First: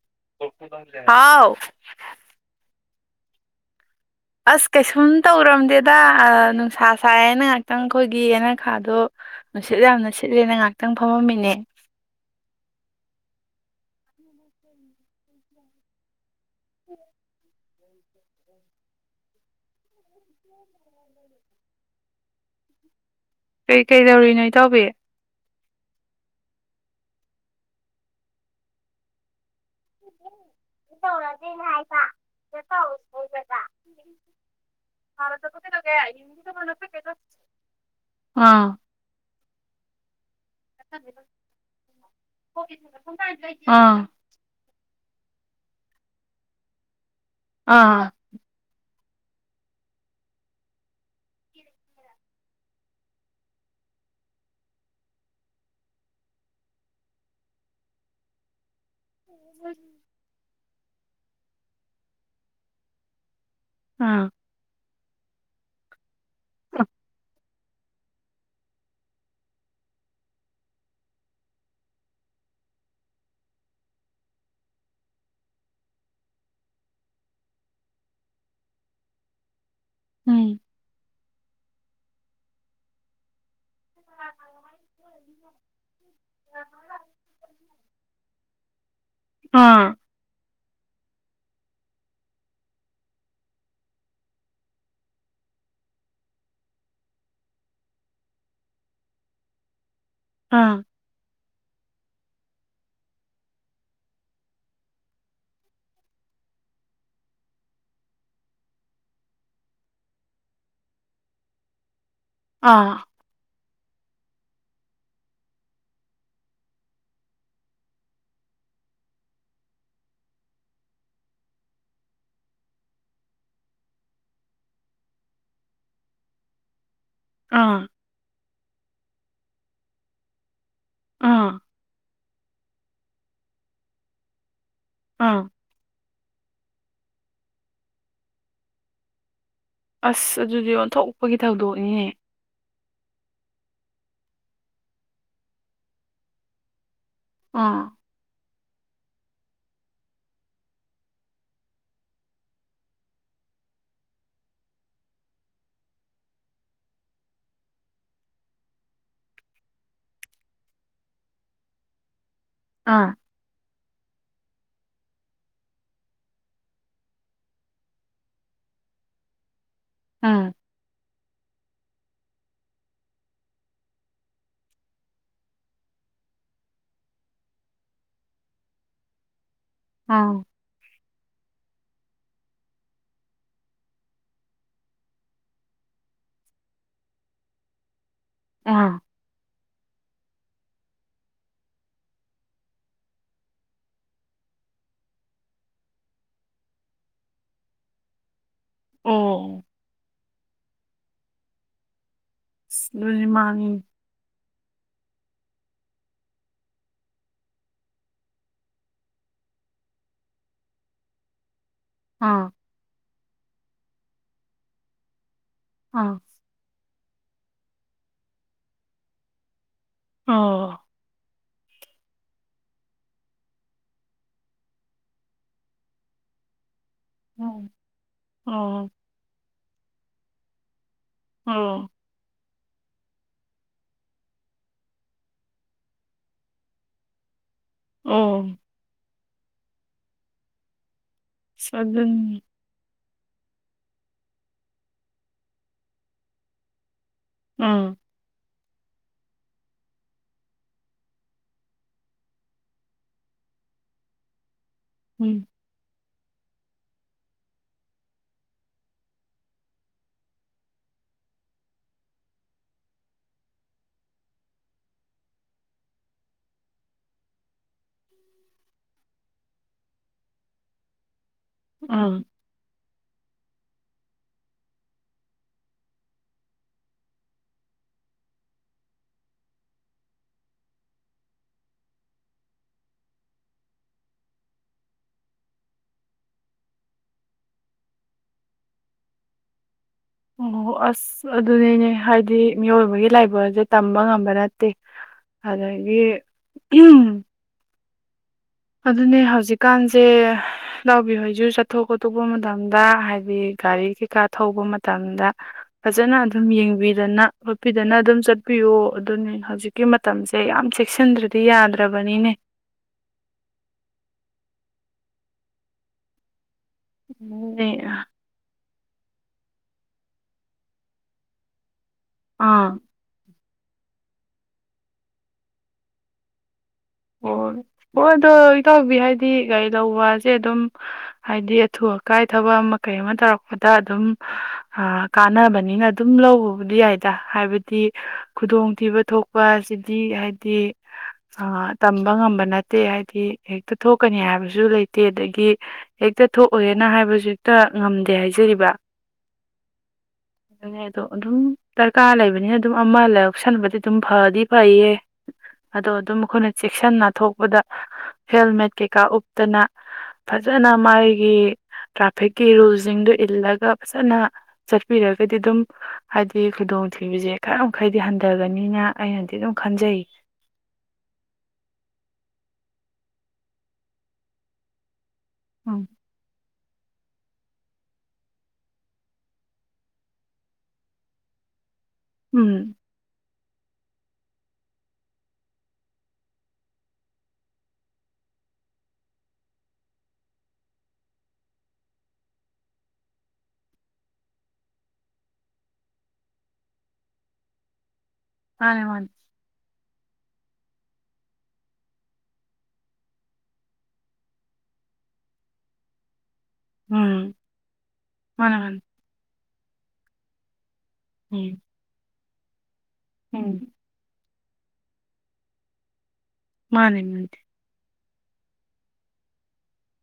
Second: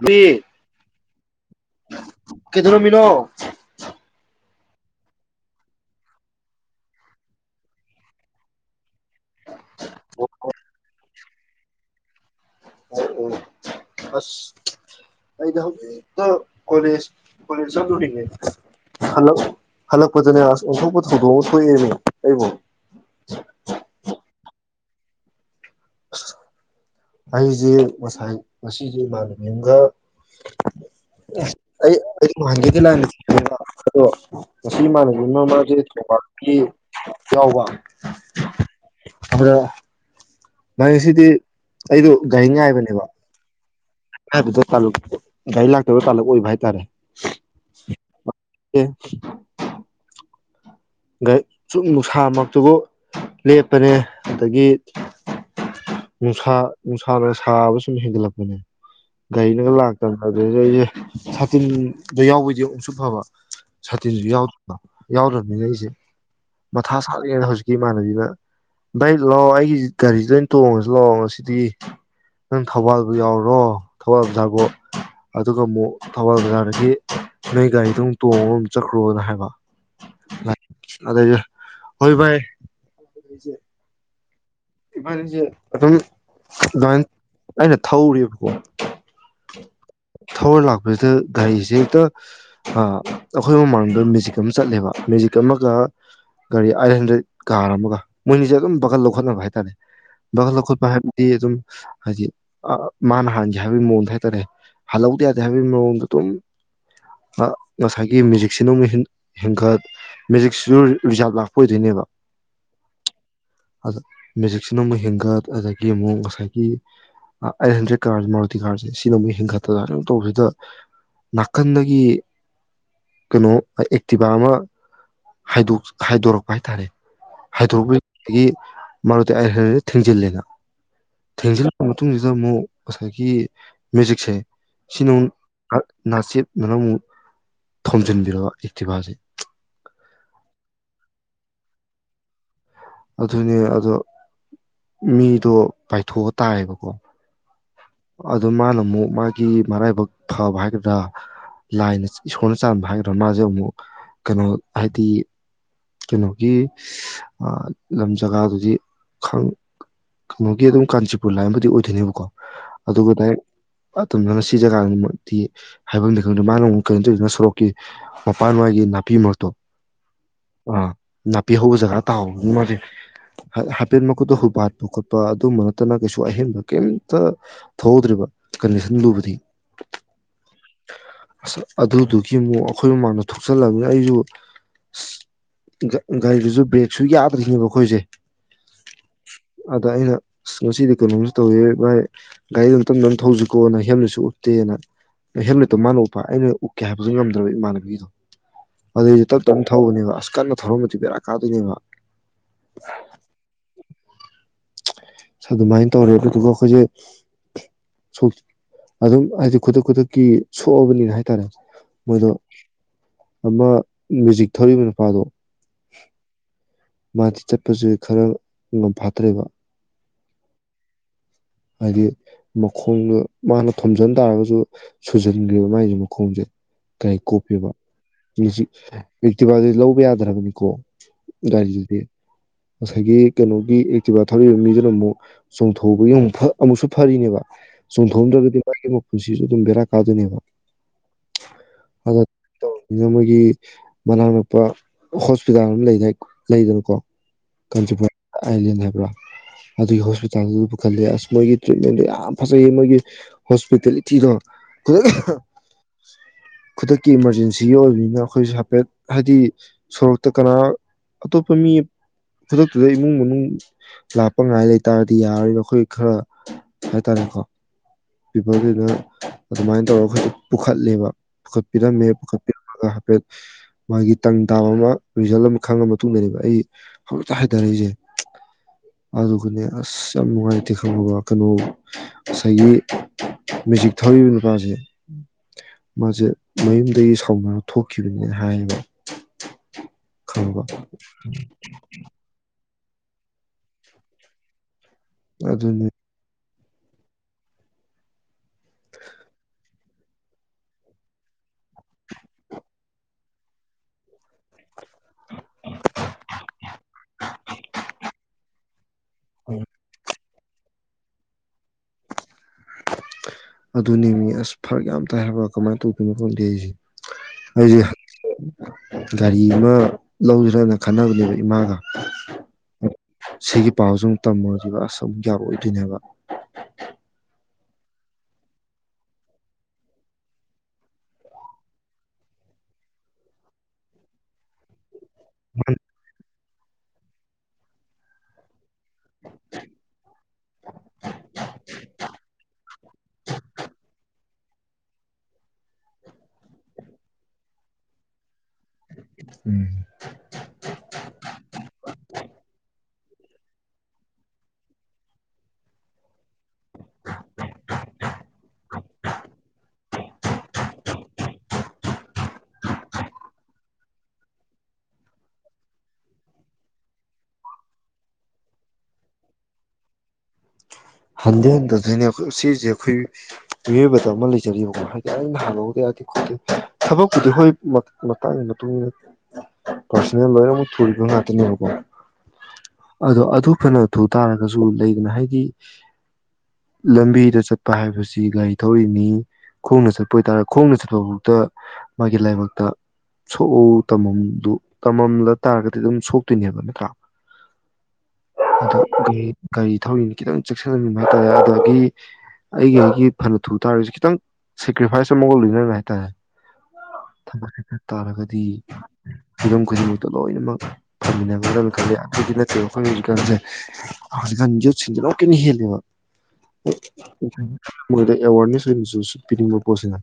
ꯂꯨꯏ ꯍꯥꯎꯥꯎ [inaudible] ꯑꯁ ꯀꯩꯁꯨꯝ ꯇꯧꯔꯝꯗꯦꯗ ꯅꯨꯡꯁꯥ ꯁꯥꯏꯌꯦꯅ ꯉꯥꯏꯍꯥꯛꯇꯪ ꯑꯩꯈꯣꯏꯒꯤ ꯑꯅ ꯈꯥꯗꯣ ꯅꯨꯡꯁꯤꯠꯂ ꯌꯥꯝ ꯑꯣ ꯅꯨꯡꯁꯤꯠꯂꯦꯅ ꯉꯥꯏꯍꯥꯛꯇꯪ ꯐꯝꯃꯤ ꯑꯅꯦ ꯎ ꯑꯁ ꯑꯩꯗꯤ ꯍꯧꯖꯤꯦꯛꯇ ꯀꯣꯂꯦꯖ ꯀꯣꯂꯦꯖ ꯆꯠꯂꯨꯔꯤꯉꯦ ꯍꯜꯂꯛꯄꯗꯅꯦ ꯑꯁ ꯑꯣꯟꯊꯣꯛꯄ ꯊꯧꯗꯣꯛ ꯑꯃ ꯊꯣꯛꯑꯦꯅꯦ ꯑꯩꯕꯨ ꯀꯩꯀꯩ ꯇꯧꯔꯤꯅꯣ ꯏ ꯇꯥꯎꯕꯤ [inaudible] ꯑꯩꯁꯦ ꯉꯁꯥꯏ ꯉꯁꯤꯁꯦ ꯏꯃꯥꯟꯅꯕꯤ ꯑꯃꯒ ꯑꯁ ꯑꯩ ꯑꯩ ꯅꯍꯥꯟꯒꯩꯗꯤ ꯂꯥꯟꯅ ꯆꯕ ꯑꯗꯣ ꯉꯁꯤ ꯏꯃꯥꯟꯅꯕꯤꯅꯃꯁꯦ ꯊꯣꯡꯕꯥꯒꯤ ꯌꯥꯎꯕ ꯑꯥ ꯑꯗꯨ ꯁꯤꯗꯤ ꯑꯩꯗꯣ ꯒꯥꯔꯤ ꯉꯥꯏꯕꯅꯦꯕ ꯑꯥ ꯕꯗ ꯇꯥ ꯒꯥꯔꯤ ꯂꯥꯛꯇꯕ ꯇꯥꯂꯛ ꯑꯣꯏꯕ ꯍꯥꯏꯇꯥꯔꯦ ꯑꯥ [unintelligible] ꯆꯨꯝ ꯅꯨꯡꯁꯥ ꯃꯛꯇꯨꯕꯨ ꯂꯦꯞꯄꯅꯦ ꯑꯗꯒꯤ ꯅꯨꯡꯁꯥ ꯅꯨꯡꯁꯥꯅ ꯁꯥꯕ ꯁꯨꯝ ꯍꯦꯟꯒꯠꯂꯛꯄꯅꯦ ꯒꯥꯅꯒ ꯂꯥꯛꯇꯕ ꯑꯗꯨꯁ ꯑꯩꯁꯦ ꯊꯥꯔꯇꯤꯟꯗ ꯌꯥꯎꯕꯩꯗꯤ ꯑꯃꯨꯛꯁꯨ ꯐꯕ ꯁꯥꯇꯤꯟꯁꯨ ꯑꯥ ꯌꯥꯎꯗ ꯌꯥꯎꯗꯅꯤꯁꯦ ꯃꯊꯥ ꯁ ꯌꯦꯅ ꯍꯧꯖꯤ ꯏꯃꯥꯟꯅꯕꯤꯅ ꯚꯩ ꯂꯥꯛꯑꯣ ꯑꯩꯒꯤ ꯒꯥꯔꯤꯁꯤ ꯂꯣꯏ ꯇꯣꯡꯉꯁꯨ ꯂꯥꯛꯑꯣ ꯉꯁꯤꯗꯤ ꯅꯪ ꯊꯧꯕꯥꯜꯕꯨꯥꯎ ꯌꯥꯎꯔꯣ ꯊꯧꯕꯥꯜ ꯕꯖꯥꯔꯐꯥꯎ ꯑꯗꯨꯒ ꯑꯃꯨꯛ ꯊꯧꯕꯥꯜ ꯕꯖꯥꯔꯗꯒꯤ ꯅꯣꯏ ꯒꯥꯔꯤꯗꯣ ꯑꯃꯨꯛ ꯇꯣꯡꯉꯒ ꯑꯃꯨꯛ ꯆꯠꯈ꯭ꯔꯣꯅ ꯍꯥꯏꯕ ꯎꯝ ꯑꯗ ꯍꯣꯏꯚꯥꯏ ꯏꯕꯥꯅꯤꯁꯦ ꯑꯗꯨꯝ ꯑꯗꯨꯃꯥꯏꯅ ꯑꯩꯅ ꯊꯧꯔꯦꯕꯀꯣ ꯑꯥ ꯊꯧꯔ ꯂꯥꯛꯄ ꯑꯗꯨꯗ ꯒꯥꯔꯤꯁꯦ ꯍꯦꯛꯇ ꯑꯩꯈꯣꯏ ꯃꯃꯥꯡꯗ ꯃꯦꯖꯤꯛ ꯑꯃ ꯆꯠꯂꯦꯕ ꯃꯦꯖꯤꯛ ꯑꯃꯒ ꯒꯥꯔꯤ ꯑꯥꯏꯠ ꯍꯟꯗ꯭ꯔꯦꯠ ꯀꯥꯔ ꯑꯃꯒ ꯃꯣꯏꯅꯤꯁꯦ ꯑꯗꯨꯝ ꯕꯒꯜ ꯂꯧꯈꯠꯅꯕ ꯍꯥꯏ ꯂꯜ ꯑꯥ ꯂꯈꯠ ꯄꯍꯔꯗꯤ ꯑꯗꯨꯝ ꯍꯥꯏꯗꯤ ꯃꯥꯅ ꯍꯥꯟꯒꯦ ꯍꯥꯏꯕꯒꯤ ꯃꯑꯣꯡꯗ ꯍꯥꯏꯇꯥꯔꯦ ꯍꯜꯍꯧꯗ ꯌꯥꯗꯦ ꯍꯥꯏꯕꯒꯤ ꯃꯑꯣꯡꯗ ꯑꯗꯨꯝ ꯉꯁꯥꯏꯒꯤ ꯃꯦꯖꯤꯛꯁꯤꯅꯃꯨꯛ ꯍꯦꯟꯒꯠ ꯃꯦꯖꯤꯛꯁꯤꯁꯨ ꯔꯤꯖꯥꯕ ꯂꯥꯛꯄ ꯑꯣꯏꯗꯣꯏꯅꯦꯕ ꯑꯥ ꯑꯗꯣ ꯃꯦꯖꯤꯛꯁꯤꯅ ꯑꯃꯨꯛ ꯍꯦꯟꯒꯠ ꯑꯗꯒꯤ ꯑꯃꯨꯛ ꯉꯁꯥꯏꯒꯤ ꯑꯩꯠ ꯍꯟꯗ꯭ꯔꯦꯠ ꯀꯥꯔꯁ ꯃꯥꯔꯜꯇꯤ ꯀꯥꯔꯁꯦ ꯁꯤꯅ ꯑꯃꯨꯛ ꯍꯦꯟꯒꯠꯇꯗꯅ ꯇꯧꯕꯁꯤꯗ ꯅꯥꯀꯟꯗꯒꯤ ꯀꯩꯅꯣ ꯑꯦꯛꯇꯤꯚ ꯑꯃ ꯍꯥꯏꯗꯣꯔꯛꯄ ꯍꯥꯏꯇꯥꯔꯦ ꯑꯥ ꯍꯥꯏꯗꯣꯛꯄꯗꯒꯤ ꯃꯔꯨꯗꯤ ꯑꯩ ꯍꯔꯗꯤ ꯊꯤꯡꯖꯤꯜꯂꯦꯅ ꯑꯥ ꯊꯦꯡꯖꯤꯜꯂꯛꯕ ꯃꯇꯨꯡꯁꯤꯗ ꯑꯃꯨꯛ ꯉꯁꯥꯏꯒꯤ ꯃ꯭ꯌꯨꯖꯤꯛꯁꯦ ꯁꯤꯅꯨꯡ ꯑꯥ ꯅꯥꯁꯤꯠ ꯅꯅꯪ ꯑꯃꯨꯛ ꯊꯣꯝꯖꯤꯟꯕꯤꯔꯔꯕ ꯏꯇꯤꯚꯥꯁꯦ ꯑꯁ ꯑꯗꯨꯗꯤ ꯑꯣꯟꯊꯣꯛꯄꯒꯤ ꯊꯧꯗꯣꯛꯅꯤꯅꯦ ꯑꯗꯨꯅꯦ ꯑꯗꯣ ꯃꯤꯗꯣ ꯄꯥꯏꯊꯣꯛꯑ ꯇꯥꯏꯌꯦꯕꯀꯣ ꯑ ꯑꯗꯨ ꯃꯥꯅ ꯑꯃꯨꯛ ꯃꯥꯒꯤ ꯃꯔꯥꯏꯕꯛ ꯐꯕ ꯍꯥꯏꯒꯗ꯭ꯔꯥ ꯂꯥꯏꯅ ꯏꯁꯣꯔꯅ ꯆꯥꯟꯕ ꯍꯥꯏꯒꯗ꯭ꯔꯥ ꯃꯥꯁꯦ ꯑꯃꯨꯛ ꯀꯩꯅꯣ ꯍꯥꯏꯗꯤ ꯀꯩꯅꯣꯒꯤ ꯂꯝ ꯖꯒꯥꯗꯨꯗꯤ ꯀꯩꯅꯣꯒꯤ ꯑꯗꯨꯝ ꯀꯥꯟꯆꯤꯄꯨꯔ ꯂꯥꯏꯕꯨꯗꯤ ꯑꯣꯏꯗꯣꯏꯅꯦꯕꯀꯣ ꯑꯥ ꯑꯗꯨꯒꯗ ꯄꯠꯇꯗꯅ ꯁꯤ ꯖꯒꯥꯅꯤꯃꯛꯇꯤ ꯍꯥꯏꯐꯝꯗꯤ ꯈꯪꯗꯦ ꯃꯥꯅ ꯑꯃꯨꯛ ꯀꯩꯅꯣ ꯇꯧꯔꯤꯁꯤꯅ ꯁꯣꯔꯣꯛꯀꯤ ꯃꯄꯥꯟꯋꯥꯏꯒꯤ ꯅꯥꯄꯤ ꯃꯔꯛꯇꯣ ꯑꯥ ꯑ ꯅꯄꯤꯍꯒ ꯖ ꯇ ꯃꯥ ꯍꯥꯏꯐꯦꯠ ꯃꯈꯨꯠꯇ ꯍꯨꯄꯥꯠꯄ ꯈꯣꯠꯄ ꯑꯗꯨꯝꯕ ꯅꯠꯇꯅ ꯀꯩꯁꯨ ꯑꯍꯦꯟꯕ ꯀꯩꯝꯇ ꯊꯧꯍꯧꯗ꯭ꯔꯤꯕ ꯀꯟꯗꯤꯁꯟ ꯂꯨꯕꯗꯤ ꯑꯥ ꯑꯁ ꯑꯗꯨꯗꯨꯒꯤ ꯑꯃꯨꯛ ꯑꯩꯈꯣꯏ ꯃꯃꯥꯡꯗ ꯊꯣꯛꯆꯜꯂꯕꯅꯤ ꯑꯩꯁꯨ ꯑ ꯒꯥꯔꯤꯗꯨꯁꯨ ꯕ꯭ꯔꯦꯛꯁꯨ ꯌꯥꯗ꯭ꯔꯤꯅꯦꯕ ꯑꯩꯈꯣꯏꯁꯦ ꯑ [unintelligible] ꯑꯗ ꯑꯩꯅ ꯉꯁꯤꯗꯤ ꯀꯩꯅꯣꯝꯁꯨ ꯇꯧꯋ ꯚꯥꯏ ꯒꯥꯔꯤꯗꯨꯣꯝ ꯇꯝꯗ ꯑꯃ ꯊꯧꯁꯤꯀꯣꯅ ꯍꯦꯜꯃꯦꯠꯁꯨ ꯎꯞꯇꯦꯅ ꯅ ꯍꯦꯜꯃꯦꯠꯇꯣ ꯃꯥꯅ ꯎꯞꯄ ꯑꯩꯅ ꯎꯞꯀꯦ ꯍꯥꯏꯕꯗꯨ ꯉꯝꯗ꯭ꯔꯕ ꯏꯃꯥꯟꯅꯕꯤꯒꯤꯗꯣ ꯑꯗꯨꯏꯁꯦ ꯇꯞ ꯑꯣ ꯇꯞꯅ ꯊꯧꯕꯅꯦꯕ ꯑꯁ ꯀꯟꯅ ꯊꯔ ꯆꯕꯦꯔꯥ ꯀꯥꯗꯅꯤꯉ ꯑꯁ ꯑꯗꯨꯗꯤ ꯃꯥꯅꯤ ꯑꯗꯨꯃꯥꯏꯅ ꯇꯧꯔꯦꯕꯗꯨꯒ ꯑꯩꯈꯣꯏꯁꯦ ꯁꯣꯛ ꯑꯗꯨꯝ ꯍꯥꯏꯗꯤ ꯈꯨꯗꯛ ꯈꯨꯗꯛꯀꯤ ꯁꯣꯛꯑꯕꯅꯤꯅ ꯍꯥꯏꯇꯥꯔꯦ ꯃꯣꯏꯗ ꯑꯥ ꯑꯃ ꯃꯦꯖꯤꯛ ꯊꯧꯔꯤꯕ ꯅꯨꯄꯥꯗꯣ ꯑꯥ ꯃꯥꯗꯤ ꯆꯠꯄꯁ ꯈꯔ ꯉꯝꯐꯥꯠꯇ꯭ꯔꯦꯕ ꯑꯣ ꯍꯥꯏꯗꯤ ꯃꯈꯣꯡꯗꯣ ꯃꯥꯅ ꯊꯣꯝꯖꯤꯟ ꯇꯥꯔꯒꯁꯨ ꯁꯨꯖꯟꯈ꯭ꯔꯦꯕ ꯃꯥꯒꯤꯁꯦ ꯃꯈꯣꯡꯁꯦ ꯀꯥꯏ ꯀꯣꯞꯄꯤꯕ ꯑꯣ [inaudible] ꯑꯦꯛꯇꯤꯕꯥꯗꯨꯗꯤ ꯂꯧꯕ ꯌꯥꯗ [unintelligible] ꯀꯣ ꯑꯣ [unintelligible] ꯉꯁꯥꯏꯒꯤ ꯀꯩꯅꯣꯒꯤ ꯑꯦꯛꯇꯤꯚꯠ ꯊꯧꯛꯏꯕ ꯃꯤꯗꯨꯅ ꯑꯃꯨꯛ ꯆꯣꯡꯊꯣꯛꯧꯕꯒꯤ ꯑꯃꯨꯛ ꯑꯃꯨꯛꯁꯨ ꯐꯔꯤꯅꯦꯕ ꯁꯨꯡ ꯑꯣ ꯊꯗꯒꯗꯤ ꯄ ꯄꯨꯟꯁꯤꯁꯨ ꯑꯗꯨꯝ ꯕꯔꯥ ꯀꯥꯗꯅꯦꯕ ꯁꯗꯝ ꯃꯣꯏꯒꯤ ꯃꯅꯥꯛ ꯅꯛꯄ ꯍꯣꯁꯄꯤꯇꯥꯜ ꯑꯃ ꯂꯩꯗꯥ ꯂꯩꯗꯅꯨꯀꯣ ꯑꯝ ꯑꯥꯏꯂꯦꯟ ꯍꯥꯏꯕ꯭ꯔꯥ ꯑꯗꯨꯒꯤ ꯍꯣꯁꯄꯤꯇꯥꯜꯗꯨꯕꯨ ꯈꯜꯂꯦ ꯑꯁ ꯃꯣꯏꯒꯤ ꯇ꯭ꯔꯤꯠꯃꯦꯟꯗꯣ ꯌꯥꯝ ꯐꯖꯩꯌꯦ ꯃꯣꯏꯒꯤ ꯍꯣꯁꯄꯤꯇꯦꯂꯤꯇꯤꯗꯣ ꯀ [unintelligible] ꯎꯝ ꯈꯨꯗꯛꯀꯤ ꯏꯃꯥꯔꯖꯦꯟꯁꯤꯒꯤ ꯑꯣꯏꯕꯅꯤꯅ ꯑꯩꯈꯣꯏꯁꯨꯦ ꯍꯥꯏꯐꯦꯠ ꯍꯥꯏꯗꯤ ꯁꯣꯔꯣꯛꯇ ꯀꯅꯥ ꯑꯇꯣꯞꯄ ꯃꯤ ꯈꯨꯗꯛꯇꯨꯗ ꯏꯃꯨꯡ ꯃꯅꯨꯡ ꯂꯥꯛꯄ ꯉꯥꯏ ꯂꯩꯇꯥꯥꯔꯗꯤ ꯌꯥꯔꯣꯏꯔꯤꯕ ꯑꯩꯈꯣꯏ ꯈꯔ ꯍꯥꯏꯇꯥꯔꯦꯀꯣ ꯄꯤꯄꯜꯗꯨꯗ ꯑꯗꯨꯃꯥꯏꯅ ꯇꯧꯔꯒ ꯈ ꯄꯨꯈꯠꯂꯦꯕ ꯄꯨ ꯀꯠꯄꯤꯗ ꯃ ꯑꯥ ꯄꯨ ꯀꯠꯄꯤ ꯍꯥꯏꯐꯦꯠ ꯃꯥꯒꯤ ꯇꯪ ꯇꯥꯕ ꯑꯃ ꯔꯤꯖꯜ ꯑꯃ ꯈꯪꯉ ꯃꯇꯨꯡꯗꯅꯦꯕ ꯑꯩ ꯍꯧꯖꯤꯛꯇ ꯍꯥꯏꯊꯔꯛꯏꯁꯦ ꯑꯗꯨꯒꯅꯦ ꯑꯁ ꯌꯥꯝ ꯅꯨꯡꯉꯥꯏꯇꯦ ꯈꯪꯕꯕ ꯀꯩꯅꯣ ꯉꯁꯥꯏꯒꯤ ꯃꯦꯖꯤꯛ ꯊꯧꯔꯤꯕ ꯅꯨꯄꯥꯁꯦ ꯃꯥꯁꯦ ꯃꯌꯨꯝꯗꯒꯤ ꯁꯥꯎꯅꯔ ꯊꯣꯛꯈꯤꯕꯅꯤꯅ ꯍꯥꯏꯌꯦꯕ ꯈꯪꯉꯕ ꯑꯣ ꯑꯁ ꯑꯗꯨꯅꯤꯅꯦ ꯍꯥꯏꯗꯤ ꯃꯤꯑꯣꯏꯕꯒꯤ ꯂꯥꯏꯕ ꯁꯦ ꯇꯝꯕ ꯉꯝꯕ ꯅꯠꯇꯦ ꯑꯗꯨꯅꯤ ꯑꯗꯒꯤ ꯎꯝ ꯑꯗꯨꯅꯦ ꯍꯧꯖꯤꯛꯀꯥꯟ ꯁꯦ ꯂꯧꯕꯕꯤꯍꯣꯏꯁꯨ ꯆꯠꯊꯣꯛ ꯈꯣꯠꯇꯣꯛꯄ ꯃꯇꯝꯗ ꯍꯥꯏꯗꯤ ꯒꯥꯔꯤ ꯀꯩ ꯀꯥ ꯊꯧꯕ ꯃꯇꯝꯗ ꯐꯖꯅ ꯑꯗꯨꯝ ꯌꯦꯡꯕꯤꯗꯅ ꯈꯣꯠꯄꯤꯗꯅ ꯑꯗꯨꯝ ꯆꯠꯄꯤꯌꯣ ꯑꯗꯨꯅꯤ ꯍꯧꯖꯤꯛꯀꯤ ꯃꯇꯝꯁꯤꯦ ꯁꯤꯦ ꯌꯥꯝ ꯆꯦꯛꯁꯤꯟꯗ꯭ꯔꯗꯤ ꯌꯥꯗ꯭ꯔꯕꯅꯤꯅꯦ ꯑꯗꯨꯅꯦ ꯃꯤ ꯑꯁ ꯐꯔꯛ ꯌꯥꯝ ꯇꯥꯏ ꯍꯥꯏꯔꯕ ꯀꯃꯥꯏꯅ ꯇꯧꯗꯣꯏꯅꯣ ꯈꯪꯗꯦ ꯑꯩꯁꯦ ꯑꯩꯁꯦ ꯎ ꯒꯥꯔꯤ ꯑꯃ ꯂꯧꯗ꯭ꯔꯅ ꯈꯟꯅꯕꯅꯦꯕ ꯏꯃꯥꯒ ꯑꯥ ꯁꯤꯒꯤ ꯄꯥꯎꯁꯤ ꯑꯃꯨꯛ ꯇꯝꯃꯨꯔꯁꯤꯕ ꯑꯁ ꯑꯃꯨꯛ ꯌꯥꯔꯛꯑꯣꯏꯗꯣꯏꯅꯦꯕ ꯑꯣ ꯍꯣꯏ ꯑꯗꯣ ꯏꯇꯥꯎꯕꯤ ꯍꯥꯏꯗꯤ ꯒꯥꯔꯤ ꯂꯧꯕꯁꯦ ꯑꯗꯨꯝ ꯍꯥꯏꯗꯤ ꯑꯊꯨ ꯑꯀꯥꯏ ꯊꯕꯛ ꯑꯃ ꯀꯩ ꯑꯃ ꯇꯧꯔꯛꯄꯗ ꯑꯗꯨꯝ ꯀꯥꯟꯅꯕꯅꯤꯅ ꯑꯗꯨꯝ ꯂꯧꯎ ꯌꯥꯏꯗ ꯍꯥꯏꯕꯗꯤ ꯈꯨꯗꯣꯡꯊꯤꯕ ꯊꯣꯛꯄ ꯑꯁꯤꯗꯤ ꯍꯥꯏꯗꯤ ꯇꯝꯕ ꯉꯝꯕꯅ ꯠꯇꯦ ꯍꯥꯏꯗꯤ ꯍꯦꯛꯇ ꯊꯣꯛꯀꯅꯤ ꯍꯥꯏꯕꯁꯨ ꯂꯩꯇꯦ ꯑꯗꯒꯤ ꯍꯦꯛꯇ ꯊꯣꯛꯎꯦꯅ ꯍꯥꯏꯕꯁꯨ ꯍꯦꯛꯇ ꯉꯝꯗꯦ ꯍꯥꯏꯖꯔꯤꯕ ꯎꯝ ꯑꯗꯨꯅꯦ ꯑꯗꯣ ꯑꯗꯨꯝ ꯗꯔꯀꯥꯔ ꯂꯩꯕꯅꯤꯅ ꯑꯗꯨꯝ ꯑꯃ ꯂꯁꯟꯕꯗꯤ ꯑꯗꯨꯝ ꯐꯗꯤ ꯐꯩꯌꯦ ꯑꯗꯣ ꯑꯗꯨꯝ ꯑꯩꯈꯣꯏꯅ ꯆꯦꯛꯁꯤꯟꯅ ꯊꯣꯛꯄꯗ ꯍꯦꯜꯃꯦꯠ ꯀꯩꯀꯥ ꯎꯞꯇꯅ ꯐꯖꯅ ꯃꯥꯒꯤ ꯇ꯭ꯔꯥꯐꯤꯛꯀꯤ ꯔꯨꯜꯁꯤꯡꯗꯨ ꯏꯜꯂꯒ ꯐꯖꯅ ꯆꯠꯄꯤꯔꯒꯗꯤ ꯑꯗꯨꯝ ꯍꯥꯏꯗꯤ ꯈꯨꯗꯣꯡꯊꯤꯕꯁꯦ ꯈꯔ ꯃꯈꯩꯗꯤ ꯍꯟꯊꯒꯅꯤꯅ ꯑꯩꯅꯗꯤ ꯑꯗꯨꯝ ꯈꯟꯖꯩ ꯍꯟꯊ ꯍꯟꯊꯅꯅꯦ ꯑꯩꯈꯣꯏ ꯁꯤꯁꯦ ꯑꯩꯈꯣꯏ ꯃꯤꯑꯣꯏꯕꯗ ꯑꯃ ꯂꯩꯖꯔꯤꯕꯀꯣ ꯍꯥꯏ ꯎꯝ ꯌꯥꯚꯜꯗꯗꯤ ꯈꯗ ꯊꯕꯛꯄꯨꯗꯤ ꯍꯣꯏ ꯃꯇꯥꯡꯒꯤ ꯃꯇꯨꯡ ꯏ ꯃꯇꯨꯡꯏꯟꯅ ꯄꯥꯔꯁꯣꯅꯦꯜ ꯂꯣꯏꯅꯃꯛꯛ ꯊꯨꯔꯤꯕ ꯉꯥꯛꯇꯅꯦꯕꯀꯣ ꯎꯝ ꯑꯗꯣ ꯑꯗꯨ ꯑꯩꯈꯣꯏꯅ ꯊꯨ ꯇꯥꯔꯒꯁꯨ ꯂꯩꯗꯅ ꯍꯥꯏꯗꯤ ꯂꯝꯕꯤꯗ ꯆꯠꯄ ꯍꯥꯏꯕꯁꯤ ꯒꯥꯔꯤ ꯊꯧꯔꯤꯅꯤ ꯈꯣꯡꯅ ꯆꯠꯄ ꯑꯣꯏꯇꯥꯔꯦ ꯈꯣꯡꯅ ꯆꯠꯄꯐꯥꯎꯗ ꯃꯥꯒꯤ ꯂꯥꯏꯕꯛꯇ ꯁꯣꯛꯎ ꯇꯝꯃꯝꯗꯨ ꯇꯝꯃꯝꯂ ꯇꯥꯔꯒꯗꯤ ꯑꯗꯨꯝ ꯁꯣꯛꯇꯣꯏꯅꯦꯕ ꯅꯠꯇ꯭ꯔꯥ ꯃꯥꯅꯦ ꯃꯥꯅꯦ ꯑꯗꯣꯔꯤꯔꯤ ꯊ ꯈꯤꯇꯪ ꯆꯦꯛꯁꯤꯟꯃꯤꯕ ꯍꯥꯏꯇꯥꯔꯦ ꯑꯗꯒꯤ ꯑꯩꯒꯤ ꯑꯩꯒꯤ ꯐꯅ ꯊꯨ ꯇꯥꯔꯤꯁꯤ ꯈꯤꯇꯪ ꯁꯦꯀ꯭ꯔꯤꯐꯥꯏꯁ ꯑꯃꯒ ꯂꯣꯏꯅꯃꯤ ꯍꯥꯏꯇꯥꯔꯦ ꯎꯝ ꯊꯕꯛ ꯆꯈ ꯇꯥꯔꯒꯗꯤ ꯃꯥꯅꯦ ꯃꯥꯅꯦ ꯍꯤꯕꯝ ꯈꯨꯗꯤꯡꯃꯛꯇ ꯂꯣꯏꯅꯃꯛ ꯃꯤ ꯎꯝ ꯃꯔꯔ ꯈ ꯕꯤꯂꯠꯇꯣ ꯑꯩꯈ ꯀꯁꯦ ꯎꯝ ꯍꯟꯖ ꯀꯅꯤ ꯍꯍꯅꯤꯡꯕ ꯃꯥꯅꯦ ꯃꯥꯅꯦ [inaudible] ꯃꯣꯏ ꯑꯦꯋꯥꯦꯔꯅꯦꯁ ꯂꯩꯁꯨ ꯄꯤꯕꯨ ꯄꯣꯁꯤꯅ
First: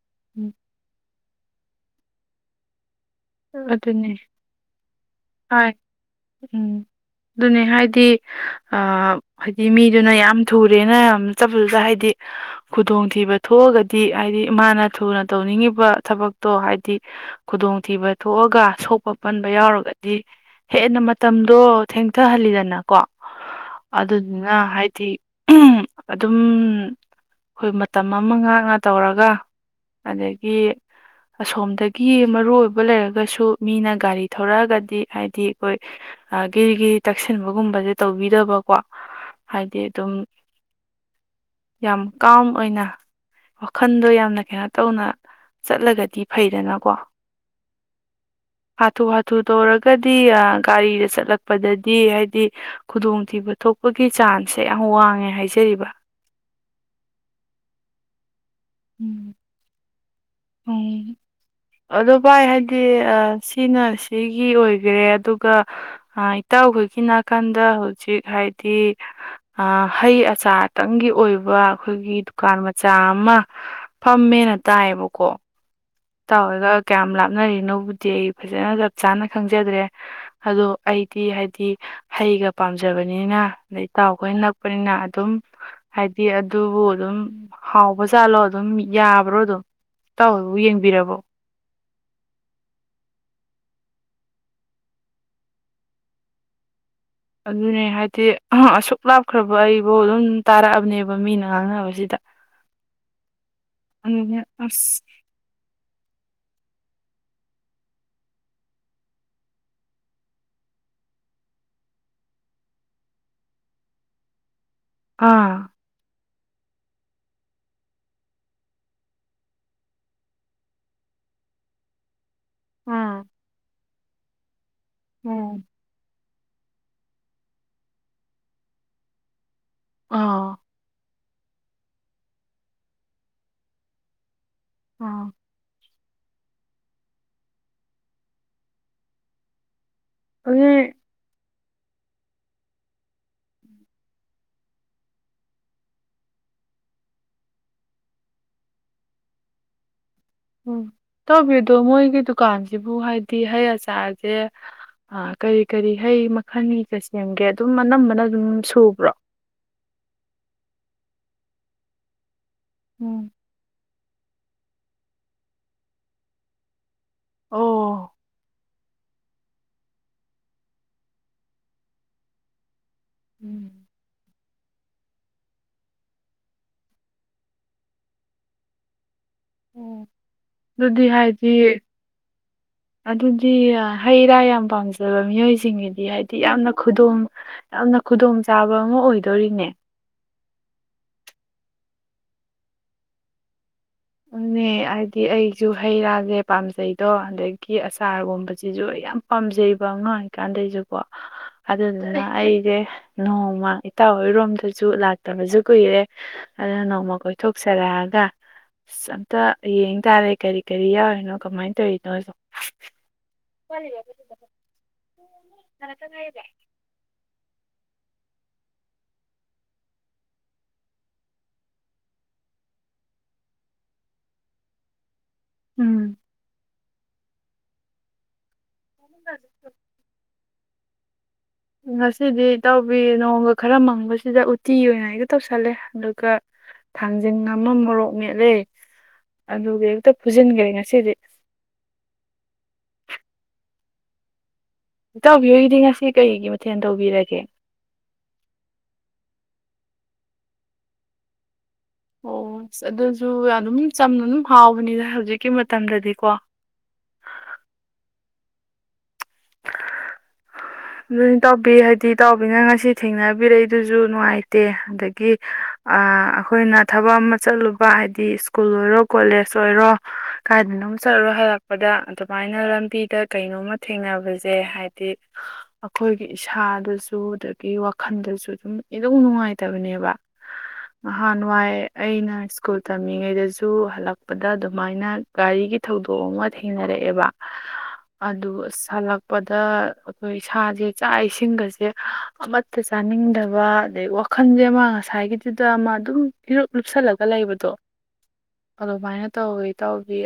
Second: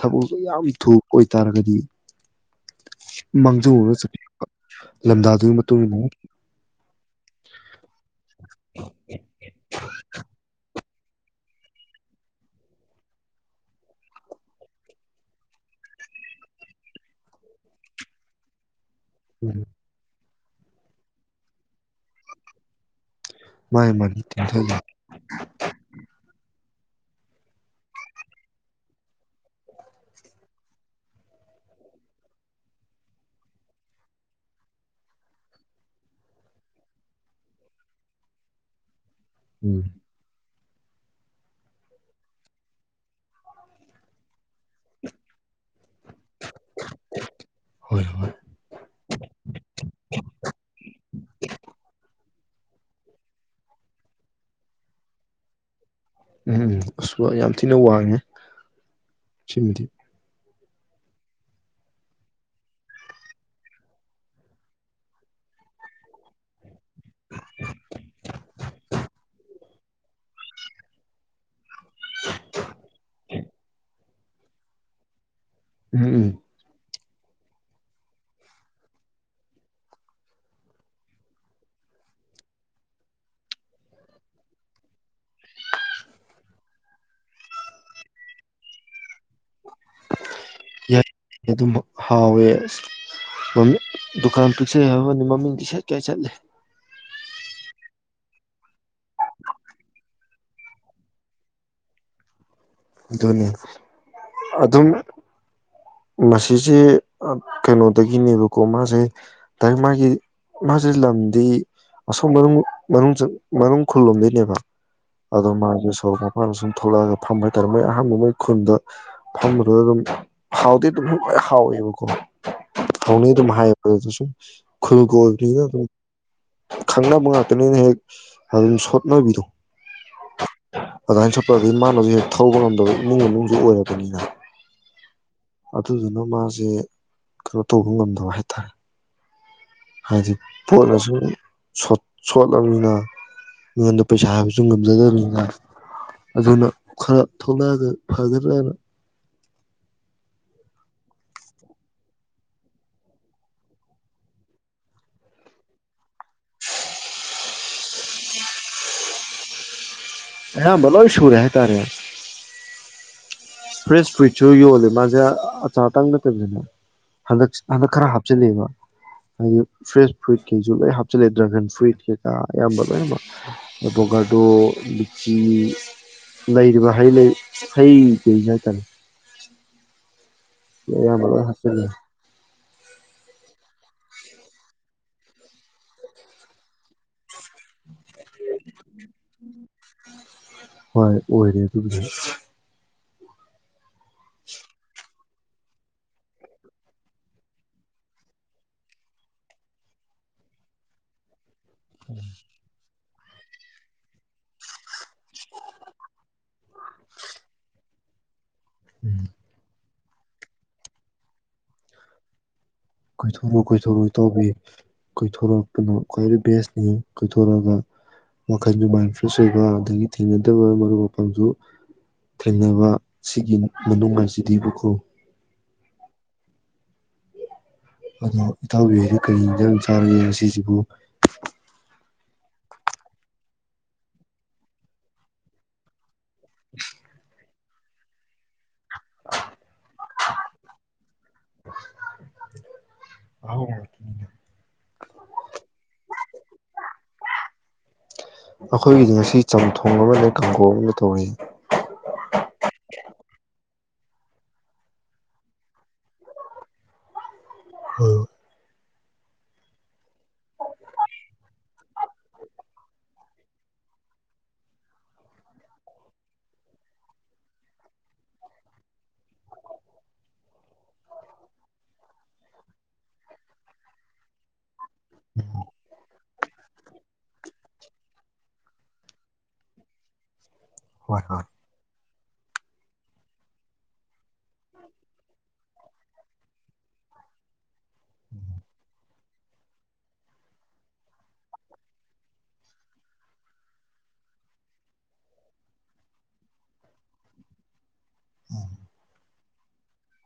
ꯊꯕꯛꯁꯨꯣ ꯎꯝ ꯌꯥꯝ ꯊꯨ ꯑꯣꯏꯇꯥꯔꯒꯗꯤ ꯃꯪꯁꯨ ꯑꯣꯔ ꯆ ꯍꯣꯏ ꯎꯝ ꯑꯗꯨꯅꯤ ꯍꯥꯏꯗꯤ ꯍꯥꯏꯗꯤ ꯃꯤꯗꯨꯅ ꯌꯥꯝ ꯊꯨ ꯇꯨꯔꯦꯅ ꯌꯥꯝ ꯆꯠꯄꯗꯨꯗ ꯍꯥꯏꯗꯤ ꯈꯨꯗꯣꯡꯊꯤꯕ ꯊꯣꯛꯑꯒꯗꯤ ꯍꯥꯏꯗꯤ ꯃꯥꯃꯥꯅ ꯊꯨꯅ ꯇꯧꯅꯤꯡꯉꯤꯕ ꯊꯕꯛꯇꯣ ꯍꯥꯏꯗꯤ ꯈꯨꯗꯣꯡꯊꯤꯕ ꯊꯣꯛꯑꯒ ꯍꯣ ꯄꯟꯕ ꯎꯝ ꯌꯥꯎꯔꯒꯅꯤ ꯍꯦꯟꯅ ꯃꯇꯝꯗꯣ ꯊꯦꯡꯊꯍꯜꯂꯤꯗꯅꯀꯣ ꯃꯥꯒꯤ ꯃꯥꯒꯤ ꯑꯗꯨꯗꯨꯅ ꯇꯦꯟꯊꯈꯤ ꯍꯥꯏꯗꯤ ꯑꯗꯨꯝ ꯑꯩꯈꯣꯏ ꯃꯇꯝ ꯑꯃ ꯉꯥꯛꯅ ꯇꯧꯔꯒ ꯑꯗꯒꯤ ꯑꯁꯣꯝꯗꯒꯤ ꯃꯔꯨ ꯑꯣꯏꯕ ꯂꯩꯔꯒꯁꯨ ꯃꯤꯅ ꯒꯥꯔꯤ ꯊꯧꯔꯛꯑꯒꯗꯤ ꯍꯥꯏꯗꯤ ꯑꯩꯈꯣꯏ ꯒꯤꯒꯤ ꯇꯛꯁꯤꯟꯕꯒꯨꯝꯕꯁꯦ ꯇꯧꯕꯤꯗꯕꯀꯣ ꯍꯥꯏꯗꯤ ꯎꯝ ꯑꯗꯨꯝ ꯌꯥꯝ ꯀꯥꯝ ꯑꯣꯏꯅ ꯋꯥꯈꯜꯗꯣ ꯌꯥꯝꯅ ꯀꯩꯅꯣ ꯇꯧꯅ ꯆꯠꯂꯒꯗꯤ ꯐꯩꯗꯅꯀꯣ ꯍꯣꯏ ꯍꯣꯏ ꯍꯥꯊꯨ ꯍꯥꯊꯨ ꯇꯧꯔꯒ ꯁꯤ ꯒꯥꯔꯤꯗ ꯆꯠꯂꯛꯄꯗꯗꯤ ꯍꯥꯏꯗꯤ ꯈꯨꯗꯣꯡꯊꯤꯕ ꯊꯣꯛꯄꯒꯤ ꯆꯥꯟꯁꯁꯦ ꯌꯥꯝ ꯋꯥꯡꯉꯦ ꯍꯥꯏꯖꯔꯤꯕ ꯎꯝ ꯑꯁꯨ ꯌꯥꯝ ꯊꯤꯅ ꯋꯥꯡꯉꯦ ꯎꯝ ꯁꯤꯗꯤ ꯎꯝ ꯑꯗꯣ ꯚꯥꯏ ꯍꯥꯏꯗꯤ ꯁꯤꯅ ꯁꯤꯒꯤ ꯑꯣꯏꯈꯔꯦ ꯑꯗꯨꯒ ꯏꯇꯥꯎꯈꯣꯏꯒꯤ ꯅꯥꯀꯟꯗ ꯍꯧꯖꯤꯛ ꯍꯥꯏꯗꯤ ꯍꯩ ꯑꯆꯥ ꯑꯇꯪꯒꯤ ꯑꯣꯏꯕ ꯑꯩꯈꯣꯏꯒꯤ ꯗꯨꯀꯥꯟ ꯃꯆꯥ ꯑꯃ ꯐꯝꯃꯦꯅ ꯇꯥꯏꯌꯦꯕꯀꯣ ꯀꯣ ꯎꯝ ꯎꯝ ꯇꯥꯎ ꯀꯌꯥꯝ ꯂꯥꯞꯅꯔꯤꯅꯣꯕꯨꯗꯤ ꯑꯩ ꯐꯖꯅ ꯆꯞ ꯆꯥꯅ ꯈꯪꯖꯗ꯭ꯔꯦ ꯑꯗꯣ ꯑꯩꯗꯤ ꯍꯥꯏꯗꯤ ꯍꯩꯒ ꯄꯥꯝꯖꯕꯅꯤꯅ ꯑꯗꯩ ꯇꯥꯎꯈꯣꯏ ꯅꯛꯄꯅꯤꯅ ꯑꯗꯨꯝ ꯍꯥꯏꯗꯤ ꯑꯗꯨꯕꯨ ꯑꯗꯨꯝ ꯍꯥꯎꯕ ꯆꯥꯠꯂꯣ ꯑꯗꯨꯝ ꯌꯥꯕ꯭ꯔꯣ ꯑꯗꯨꯝ ꯇꯥꯎ ꯑꯗꯨꯝ ꯍꯥꯎꯋꯦ ꯑꯃꯤ ꯗꯨꯀꯥꯟ ꯄꯤꯛꯁꯩ ꯍꯥꯏꯕꯅꯤ ꯃꯃꯤꯡꯗꯤ ꯁꯠ ꯀꯌꯥ ꯆꯠꯂꯦ ꯑꯗꯨꯅꯦ ꯍꯥꯏꯗꯤ ꯑꯁꯨꯛ ꯂꯥꯞꯈ꯭ꯔꯕ ꯑꯩꯕꯨ ꯑꯗꯨꯝ ꯇꯥꯔꯛꯑꯕꯅꯦꯕ ꯃꯤꯅ ꯉꯥꯡꯅꯕꯁꯤꯗ ꯑꯗꯨꯅꯦ ꯑꯗꯨꯅꯦ ꯑꯗꯨꯝ ꯑꯁ ꯃꯁꯤꯁꯦ ꯀꯩꯅꯣꯗꯒꯤꯅꯦꯕꯀꯣ ꯃꯥꯁꯦ ꯃꯥꯒꯤ ꯃꯥꯁꯦ ꯂꯝꯗꯤ ꯑꯁꯣꯝ ꯃꯅꯨꯡ ꯈꯨꯜꯂꯣꯝꯗꯒꯤꯩꯅꯦꯕ ꯑꯗꯨ ꯑꯥ ꯃꯥꯒꯤ ꯁꯣ ꯃꯥꯅ ꯁꯨꯝ ꯊꯣꯛꯂꯛꯑꯒ ꯐꯝꯕ ꯍꯥꯏꯇꯥꯔꯦ ꯃꯣꯏ ꯑꯍꯥꯟꯕ ꯃꯣꯏ ꯈꯨꯟꯗ ꯐꯝꯕꯗꯨꯗ ꯑꯗꯨꯝ ꯍꯥꯎꯗꯤ ꯇꯛ ꯍꯥꯎꯋꯕꯨ ꯀꯣ ꯑꯥ ꯊꯧꯅꯤ ꯑꯗꯨꯝ ꯍꯥꯏꯌꯦ ꯑ ꯆꯁꯨꯝ ꯈꯣꯏ ꯀꯣ ꯎꯝ ꯈꯪꯅꯕ ꯉꯥꯛꯇꯅꯤꯅ ꯍꯦꯛ ꯑꯗꯨꯝ ꯁꯣꯠꯅꯕꯤꯔꯣ ꯑꯥ꯫ ꯑꯗꯨꯃꯥꯏꯅ ꯁꯨꯞꯄ [unintelligible] ꯃꯥꯅ ꯍꯧꯖꯤꯛ ꯊꯧꯕ ꯉꯝꯗꯕ ꯏꯃꯨꯡ ꯃꯅꯨꯡꯖꯨ ꯑꯣꯏꯔꯕꯅꯤꯅ꯫ ꯑ꯫ ꯑꯗꯨꯗꯨꯅ ꯃꯥꯖꯦ ꯀꯩꯅꯣ ꯇꯧꯕ ꯉꯝꯗꯕ ꯍꯥꯏꯇꯥꯔꯦ꯫ ꯍꯥꯏꯗꯤ ꯑꯗꯨꯗꯤ [unintelligible] ꯁꯣꯠ ꯁꯣꯠꯂꯕꯅꯤꯅ ꯃꯤꯉꯣꯟꯗ ꯄꯩꯁꯥ ꯍꯥꯏꯕꯖꯨ ꯉꯝꯖꯗꯕꯅꯤꯅ ꯑꯗꯨꯅ ꯈꯔ ꯊꯣꯛꯂꯛꯑꯒ ꯐꯒꯗ꯭ꯔꯅ꯫ ꯎꯝ ꯇꯥꯎꯕꯤꯗꯣ ꯃꯣꯏꯒꯤ ꯗꯨꯀꯥꯟꯖꯤꯕꯨ ꯍꯥꯏꯗꯤ ꯍꯩ ꯑꯆꯥꯔꯖꯦ ꯀꯔꯤ ꯀꯔꯤ ꯍꯩ ꯃꯈꯜꯥꯟꯒꯤꯒ ꯁꯦꯝꯒꯦ ꯑꯗꯨꯝ ꯑꯅꯝꯕꯅ ꯑꯗꯨꯝ ꯁꯨꯕ꯭ꯔꯣ꯫ ꯑꯌꯥꯝꯕ ꯂꯣꯏꯁꯨꯔꯦ ꯍꯥꯏꯇꯥꯔꯦ꯫ ꯎꯝ꯫ ꯐ꯭ꯔꯦꯁ ꯐꯔꯨꯏꯠꯁꯨ ꯌꯣꯜꯂꯦ ꯃꯥꯖꯦ ꯑꯆꯥꯔ ꯇꯪ ꯅꯠꯇꯕꯤꯗ꯫ ꯍꯟꯗꯛ ꯍꯟꯗꯛ ꯈꯔ ꯑꯣ ꯍꯥꯞꯆꯤꯂꯦꯕ꯫ ꯍꯥꯏꯗꯤ ꯐ꯭ꯔꯦꯁ ꯐꯔꯨꯏꯠ ꯀꯩꯖꯨ ꯂꯣꯏ ꯍꯥꯞꯆꯤꯂꯦ ꯗꯔꯥꯒꯟ ꯐꯔꯨꯏꯠ ꯀꯩꯀꯥ ꯑꯌꯥꯝꯕ꯫ ꯎꯝ [unintelligible] ꯑꯗꯣ ꯂꯤꯆꯤ ꯂꯩꯔꯤꯕ ꯍꯩ ꯂꯩ ꯍꯩ [unintelligible] ꯍꯥꯏꯇꯥꯔꯦ [inaudible] ꯑꯣ ꯑꯗꯨꯗꯤ ꯑꯌꯥꯝꯕ ꯂꯣꯏ ꯍꯥꯏꯗꯤ ꯍꯥꯞꯆꯤꯜꯂꯦ ꯑꯗꯨꯗꯤ ꯍꯩ ꯔꯥ ꯌꯥꯝ ꯄꯥꯝꯖꯕ ꯃꯤꯑꯣꯏꯖꯤꯡꯒꯤꯗꯤ ꯍꯥꯏꯗꯤ ꯌꯥꯝꯅ ꯈꯨꯗꯣꯡ ꯌꯥꯝꯅ ꯈꯨꯗꯣꯡꯆꯥꯥꯕ ꯑꯃ ꯑꯣꯏꯗꯣꯔꯤꯅꯦ꯫ ꯍꯣꯏ ꯑꯣꯏꯔꯦ ꯑꯗꯨꯒꯤꯗꯤ꯫ ꯑꯗꯨꯅꯦ ꯗꯤ ꯑꯩꯖꯨ ꯍꯩ ꯔꯥꯖꯦ ꯄꯥꯝꯖꯩꯗꯣ ꯑꯗꯒꯤ ꯑꯆꯥꯥꯔꯒꯨꯝꯕꯖꯤꯖꯨ ꯑꯩ ꯌꯥꯝ ꯄꯥꯝꯖꯩꯕ ꯑꯉꯥꯡ ꯑꯣꯏꯔꯤꯀꯥꯟꯗꯩꯖꯨꯀꯣ꯫ ꯑꯗꯨꯗꯨꯅ ꯑꯩꯖꯦ ꯅꯣꯡꯃ ꯏꯇꯥꯎ ꯍꯣꯏꯔꯣꯝꯗꯖꯨ ꯂꯥꯛ ꯇꯕꯖꯨ ꯀꯨꯏꯔꯦ ꯑꯗꯨꯅ ꯅꯣꯡꯃ ꯀꯣꯏꯊꯣꯛꯆꯔ [unintelligible] ꯑꯁ ꯎꯝ ꯑꯝꯇ ꯑꯌꯦꯡ ꯇꯥꯔꯦ ꯀꯔꯤ ꯀꯔꯤ ꯌꯥꯎꯔꯤꯅꯣ ꯀꯃꯥꯏꯅ ꯇꯧꯔꯤꯅꯣꯗꯣ꯫ ꯀꯣꯏꯊꯣꯔꯛꯑꯣ ꯀꯣꯏꯊꯣꯔꯑꯣ ꯏꯇꯥꯎꯕꯤ ꯀꯣꯏꯊꯣꯔꯛꯄꯅ ꯈ꯭ꯋꯥꯏꯗꯒꯤ ꯕꯦꯁꯅꯤ ꯀꯣꯏꯊꯣꯔꯛꯑꯒ ꯋꯥꯈꯜꯁꯨ ꯃꯥꯏꯟ ꯐꯔꯦꯁ ꯑꯣꯏꯕ ꯑꯗꯒꯤ ꯊꯦꯡꯅꯗꯕ ꯃꯔꯨꯞ ꯃꯄꯥꯡꯖꯨ ꯊꯦꯡꯅꯕ ꯁꯤꯒꯤ ꯃꯅꯨꯡꯉꯥꯏꯖꯤꯗꯤꯕꯀꯣ꯫ ꯎꯝ꯫ ꯑꯗꯣ ꯏꯇꯥꯎꯕꯤ ꯍꯣꯏꯗꯤ ꯀꯔꯤ ꯏꯟꯖꯥꯡ [unintelligible] ꯆꯥꯔꯒꯦ ꯉꯁꯤꯖꯤ ꯑꯗꯨꯕꯨ ꯉꯁꯤꯗꯤ ꯏꯇꯥꯎꯕꯤ ꯅꯣꯡꯒ ꯈꯔ ꯃꯪꯕꯖꯤꯗ ꯎꯇꯤ ꯑꯣꯏꯅ ꯍꯦꯛꯇ ꯇꯧꯁꯜꯂꯦ ꯑꯗꯨꯒ ꯊꯥꯡꯖꯟ ꯑꯃ ꯃꯣꯔꯣꯛ ꯃꯦꯠꯂꯦ ꯑꯗꯨꯒ ꯍꯦꯛꯇ ꯐꯨꯖꯤꯟꯒꯔꯦ ꯉꯁꯤꯗꯤ꯫ ꯑꯍꯥꯎꯕ ꯉꯥꯛꯇꯅꯤꯅꯦ ꯏꯇꯥꯎꯕꯤꯍꯣꯏꯒꯤꯗꯤ ꯉꯁꯤ ꯀꯔꯤꯒꯤ ꯃꯊꯦꯜ ꯇꯧꯕꯤꯔꯒꯦ꯫ ꯑꯩꯈꯣꯏꯒꯤꯗꯤ ꯉꯁꯤ ꯆꯝꯊꯣꯡ ꯑꯃꯅꯦ ꯀꯥꯡꯒꯧ ꯑꯃꯅꯦ ꯇꯧꯔꯦ꯫ ꯑꯣ ꯑꯗꯨꯁꯨ ꯑꯗꯨꯝ ꯆꯝꯅ ꯑꯗꯨꯝ ꯍꯥꯎꯕꯅꯤꯗ ꯍꯧꯖꯤꯛꯀꯤ ꯃꯇꯝꯗꯗꯤꯀꯣ ꯍꯣꯏ ꯂꯣꯏ ꯇꯧꯕꯕꯤ ꯍꯥꯏꯗꯤ ꯇꯥꯎꯕꯤꯅ ꯉꯁꯤ ꯊꯦꯡꯅꯕꯤꯔꯛꯏꯗꯨꯁꯨ ꯅꯨꯡꯉꯥꯏꯇꯦ ꯑꯗꯒꯤ ꯑꯩꯈꯣꯏꯅ ꯊꯕꯛ ꯑꯃ ꯆꯠꯂꯨꯕ ꯍꯥꯏꯕꯗꯤ ꯁ꯭ꯀꯨꯜ ꯑꯣꯏꯔꯣ ꯀꯣꯂꯦꯖ ꯑꯣꯏꯔꯣ ꯀꯥꯏꯗꯅꯣꯝ ꯆꯠꯂꯣ ꯍꯜꯂꯛꯄꯗ ꯑꯗꯨꯃꯥꯏꯅ ꯂꯝꯕꯤꯗ ꯀꯩꯅꯣꯝꯃ ꯊꯦꯡꯅꯕꯁꯦ ꯍꯥꯏꯗꯤ ꯑꯩꯈꯣꯏꯒꯤ ꯏꯁꯥꯗꯁꯨ ꯑꯗꯒꯤ ꯋꯥꯈꯜꯗꯁꯨ ꯑꯗꯨꯝꯝ ꯅꯨꯡꯉꯥꯏꯇꯕꯅꯦꯕ ꯍꯣꯏ ꯅꯍꯥꯟꯋꯥꯏ ꯑꯩꯅ ꯁ꯭ꯀꯨꯜ ꯇꯝꯃꯤꯉꯩꯗꯁꯨ ꯍꯜꯂꯛꯄꯗ ꯑꯗꯨꯃꯥꯏꯅ ꯒꯥꯔꯤꯒꯤ ꯊꯧꯗꯣꯛ ꯑꯃ ꯊꯦꯡꯅꯔꯛꯑꯦꯕ ꯑꯗꯨ ꯍꯜꯂꯛꯄꯗ ꯑꯩꯈꯣꯏ ꯏꯁꯥꯁꯦ ꯆꯥꯛ ꯏꯁꯤꯡꯒꯁꯦ ꯑꯃꯠꯇ ꯆꯥꯅꯤꯡꯗꯕ ꯑꯗꯩ ꯋꯥꯈꯜꯁꯦ ꯑꯃ ꯉꯁꯥꯏꯒꯤꯗꯨꯗ ꯑꯃ ꯑꯗꯨꯝ ꯏꯔꯨꯞ ꯂꯨꯞꯁꯜꯂꯒ ꯂꯩꯕꯗꯣ ꯑꯗꯨꯃꯥꯏꯅ ꯇꯧꯋꯤ ꯇꯧꯋꯕꯤ